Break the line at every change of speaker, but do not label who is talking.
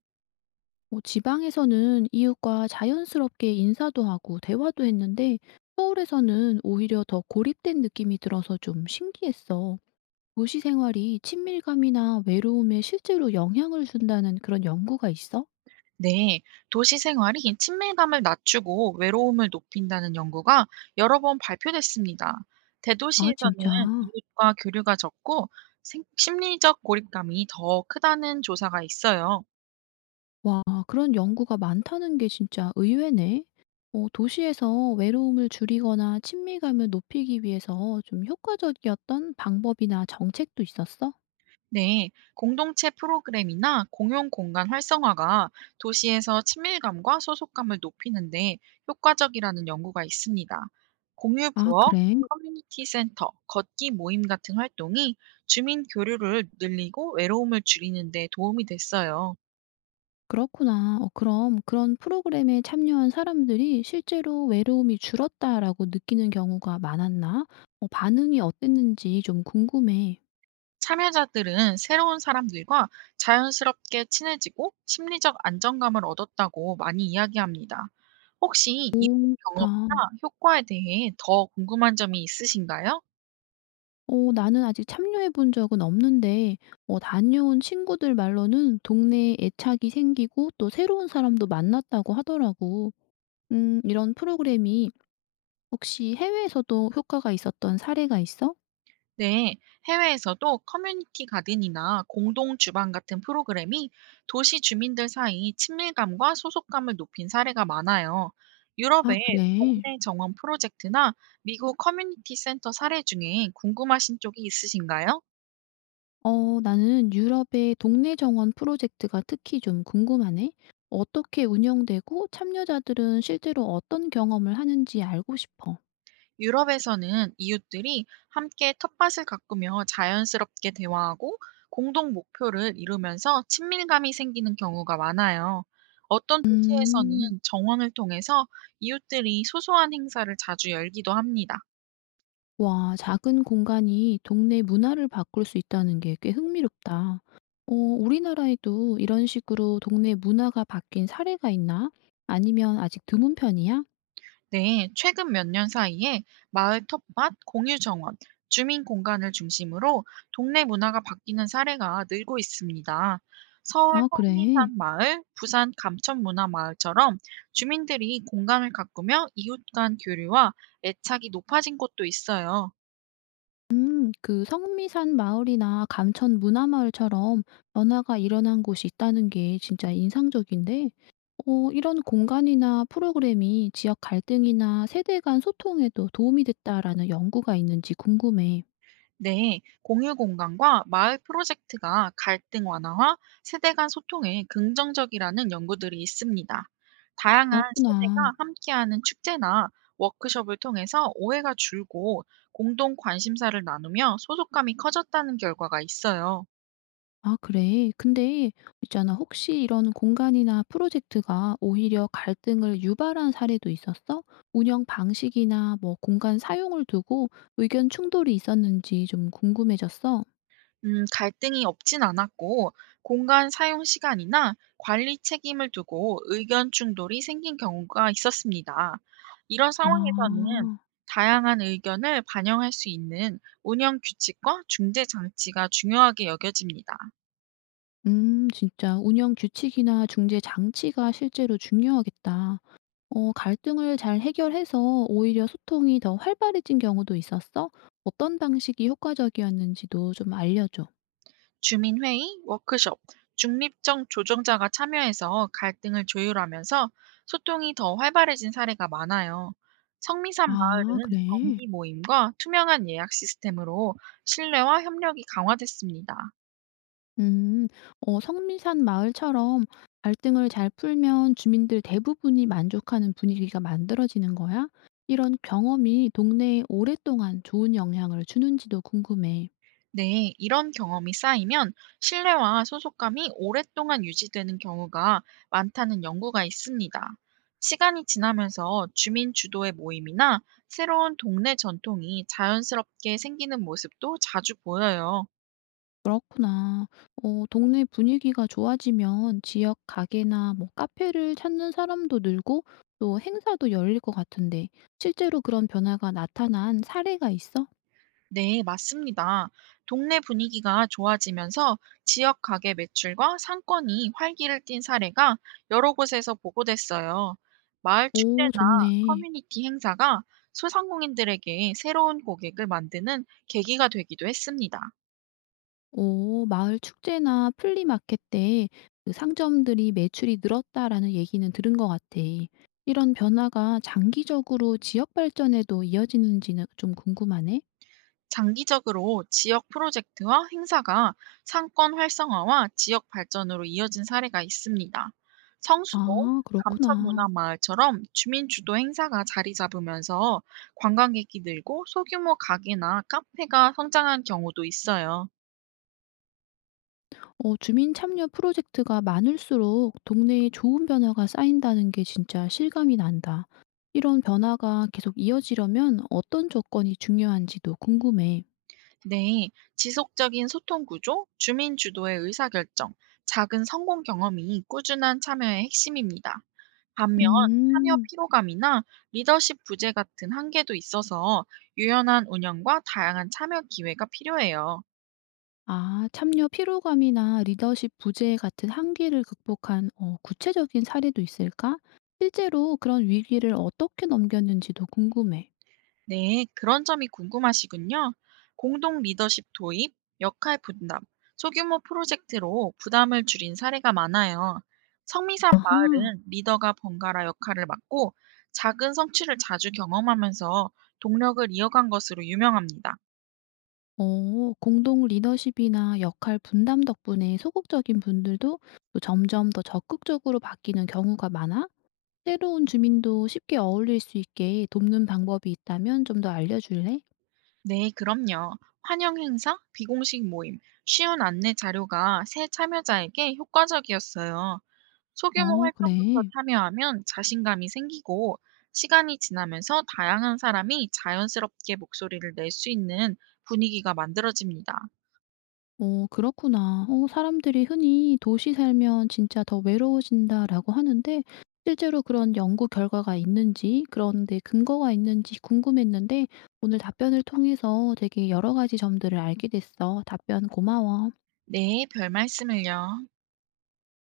뭐 지방에서는 이웃과 자연스럽게 인사도 하고 대화도 했는데 서울에서는 오히려 더 고립된 느낌이 들어서 좀 신기했어. 도시 생활이 친밀감이나 외로움에 실제로 영향을 준다는 그런 연구가 있어?
네, 도시 생활이 친밀감을 낮추고 외로움을 높인다는 연구가 여러 번 발표됐습니다.
아,
대도시에서는
진짜.
이웃과 교류가 적고 심리적 고립감이 더 크다는 조사가 있어요.
와, 그런 연구가 많다는 게 진짜 의외네. 어, 도시에서 외로움을 줄이거나 친밀감을 높이기 위해서 좀 효과적이었던 방법이나 정책도 있었어?
네, 공동체 프로그램이나 공용 공간 활성화가 도시에서 친밀감과 소속감을 높이는데 효과적이라는 연구가 있습니다. 공유
아,
부엌,
그래.
커뮤니티 센터, 걷기 모임 같은 활동이 주민 교류를 늘리고 외로움을 줄이는 데 도움이 됐어요.
그렇구나. 어 그럼 그런 프로그램에 참여한 사람들이 실제로 외로움이 줄었다라고 느끼는 경우가 많았나? 어 반응이 어땠는지 좀 궁금해.
참여자들은 새로운 사람들과 자연스럽게 친해지고 심리적 안정감을 얻었다고 많이 이야기합니다. 혹시 이
오 좋다.
경험이나 효과에 대해 더 궁금한 점이 있으신가요?
어 나는 아직 참여해 본 적은 없는데 어 다녀온 친구들 말로는 동네에 애착이 생기고 또 새로운 사람도 만났다고 하더라고. 이런 프로그램이 혹시 해외에서도 효과가 있었던 사례가 있어?
네, 해외에서도 커뮤니티 가든이나 공동 주방 같은 프로그램이 도시 주민들 사이 친밀감과 소속감을 높인 사례가 많아요.
아
유럽의
그래.
동네 정원 프로젝트나 미국 커뮤니티 센터 사례 중에 궁금하신 쪽이 있으신가요?
어, 나는 유럽의 동네 정원 프로젝트가 특히 좀 궁금하네. 어떻게 운영되고 참여자들은 실제로 어떤 경험을 하는지 알고 싶어.
유럽에서는 이웃들이 함께 텃밭을 가꾸며 자연스럽게 대화하고 공동 목표를 이루면서 친밀감이 생기는 경우가 많아요. 어떤
음,
도시에서는 정원을 통해서 이웃들이 소소한 행사를 자주 열기도 합니다.
와, 작은 공간이 동네 문화를 바꿀 수 있다는 게 꽤 흥미롭다. 어, 우리나라에도 이런 식으로 동네 문화가 바뀐 사례가 있나? 아니면 아직 드문 편이야?
네, 최근 몇 년 사이에 마을 텃밭, 공유 정원, 주민 공간을 중심으로 동네 문화가 바뀌는 사례가 늘고 있습니다. 서울
아, 그래.
성미산 마을, 부산 감천 문화 마을처럼 주민들이 공간을 가꾸며 이웃 간 교류와 애착이 높아진 곳도 있어요.
그 성미산 마을이나 감천 문화마을처럼 변화가 일어난 곳이 있다는 게 진짜 인상적인데, 어, 이런 공간이나 프로그램이 지역 갈등이나 세대 간 소통에도 도움이 됐다라는 연구가 있는지 궁금해.
네, 공유 공간과 마을 프로젝트가 갈등 완화와 세대 간 소통에 긍정적이라는 연구들이 있습니다. 다양한 세대가
그렇구나.
함께하는 축제나 워크숍을 통해서 오해가 줄고 공동 관심사를 나누며 소속감이 커졌다는 결과가 있어요.
아, 그래. 근데 있잖아, 혹시 이런 공간이나 프로젝트가 오히려 갈등을 유발한 사례도 있었어? 운영 방식이나 뭐 공간 사용을 두고 의견 충돌이 있었는지 좀 궁금해졌어.
갈등이 없진 않았고, 공간 사용 시간이나 관리 책임을 두고 의견 충돌이 생긴 경우가 있었습니다. 이런 상황에서는
아.
다양한 의견을 반영할 수 있는 운영 규칙과 중재 장치가 중요하게 여겨집니다.
진짜 운영 규칙이나 중재 장치가 실제로 중요하겠다. 어 갈등을 잘 해결해서 오히려 소통이 더 활발해진 경우도 있었어? 어떤 방식이 효과적이었는지도 좀 알려줘.
주민회의, 워크숍, 중립적 조정자가 참여해서 갈등을 조율하면서 소통이 더 활발해진 사례가 많아요. 성미산
아
마을은
그래.
정기 모임과 투명한 예약 시스템으로 신뢰와 협력이 강화됐습니다.
음. 어 성미산 마을처럼 갈등을 잘 풀면 주민들 대부분이 만족하는 분위기가 만들어지는 거야? 이런 경험이 동네에 오랫동안 좋은 영향을 주는지도 궁금해.
네, 이런 경험이 쌓이면 신뢰와 소속감이 오랫동안 유지되는 경우가 많다는 연구가 있습니다. 시간이 지나면서 주민 주도의 모임이나 새로운 동네 전통이 자연스럽게 생기는 모습도 자주 보여요.
그렇구나. 어 동네 분위기가 좋아지면 지역 가게나 뭐 카페를 찾는 사람도 늘고 또 행사도 열릴 것 같은데 실제로 그런 변화가 나타난 사례가 있어?
네, 맞습니다. 동네 분위기가 좋아지면서 지역 가게 매출과 상권이 활기를 띈 사례가 여러 곳에서 보고됐어요. 마을 축제나
오, 좋네.
커뮤니티 행사가 소상공인들에게 새로운 고객을 만드는 계기가 되기도 했습니다.
오, 마을 축제나 플리마켓 때그 상점들이 매출이 늘었다라는 얘기는 들은 것 같아. 이런 변화가 장기적으로 지역 발전에도 이어지는지는 좀 궁금하네.
장기적으로 지역 프로젝트와 행사가 상권 활성화와 지역 발전으로 이어진 사례가 있습니다. 성수동,
아, 그렇구나.
감천문화마을처럼 주민 주도 행사가 자리 잡으면서 관광객이 늘고 소규모 가게나 카페가 성장한 경우도 있어요.
어, 주민 참여 프로젝트가 많을수록 동네에 좋은 변화가 쌓인다는 게 진짜 실감이 난다. 이런 변화가 계속 이어지려면 어떤 조건이 중요한지도 궁금해.
네, 지속적인 소통 구조, 주민 주도의 의사결정, 작은 성공 경험이 꾸준한 참여의 핵심입니다. 반면 참여
음,
피로감이나 리더십 부재 같은 한계도 있어서 유연한 운영과 다양한 참여 기회가 필요해요.
아, 참여 피로감이나 리더십 부재 같은 한계를 극복한 어, 구체적인 사례도 있을까? 실제로 그런 위기를 어떻게 넘겼는지도 궁금해.
네, 그런 점이 궁금하시군요. 공동 리더십 도입, 역할 분담, 소규모 프로젝트로 부담을 줄인 사례가 많아요. 성미산
아하.
마을은 리더가 번갈아 역할을 맡고 작은 성취를 자주 경험하면서 동력을 이어간 것으로 유명합니다.
어 공동 리더십이나 역할 분담 덕분에 소극적인 분들도 또 점점 더 적극적으로 바뀌는 경우가 많아? 새로운 주민도 쉽게 어울릴 수 있게 돕는 방법이 있다면 좀 더 알려줄래?
네, 그럼요. 환영 행사, 비공식 모임, 쉬운 안내 자료가 새 참여자에게 효과적이었어요. 소규모
어,
활동부터
그래.
참여하면 자신감이 생기고 시간이 지나면서 다양한 사람이 자연스럽게 목소리를 낼 수 있는 분위기가 만들어집니다.
어, 그렇구나. 어, 사람들이 흔히 도시 살면 진짜 더 외로워진다라고 하는데, 실제로 그런 연구 결과가 있는지, 그런데 근거가 있는지 궁금했는데, 오늘 답변을 통해서 되게 여러 가지 점들을 알게 됐어. 답변 고마워.
네, 별 말씀을요.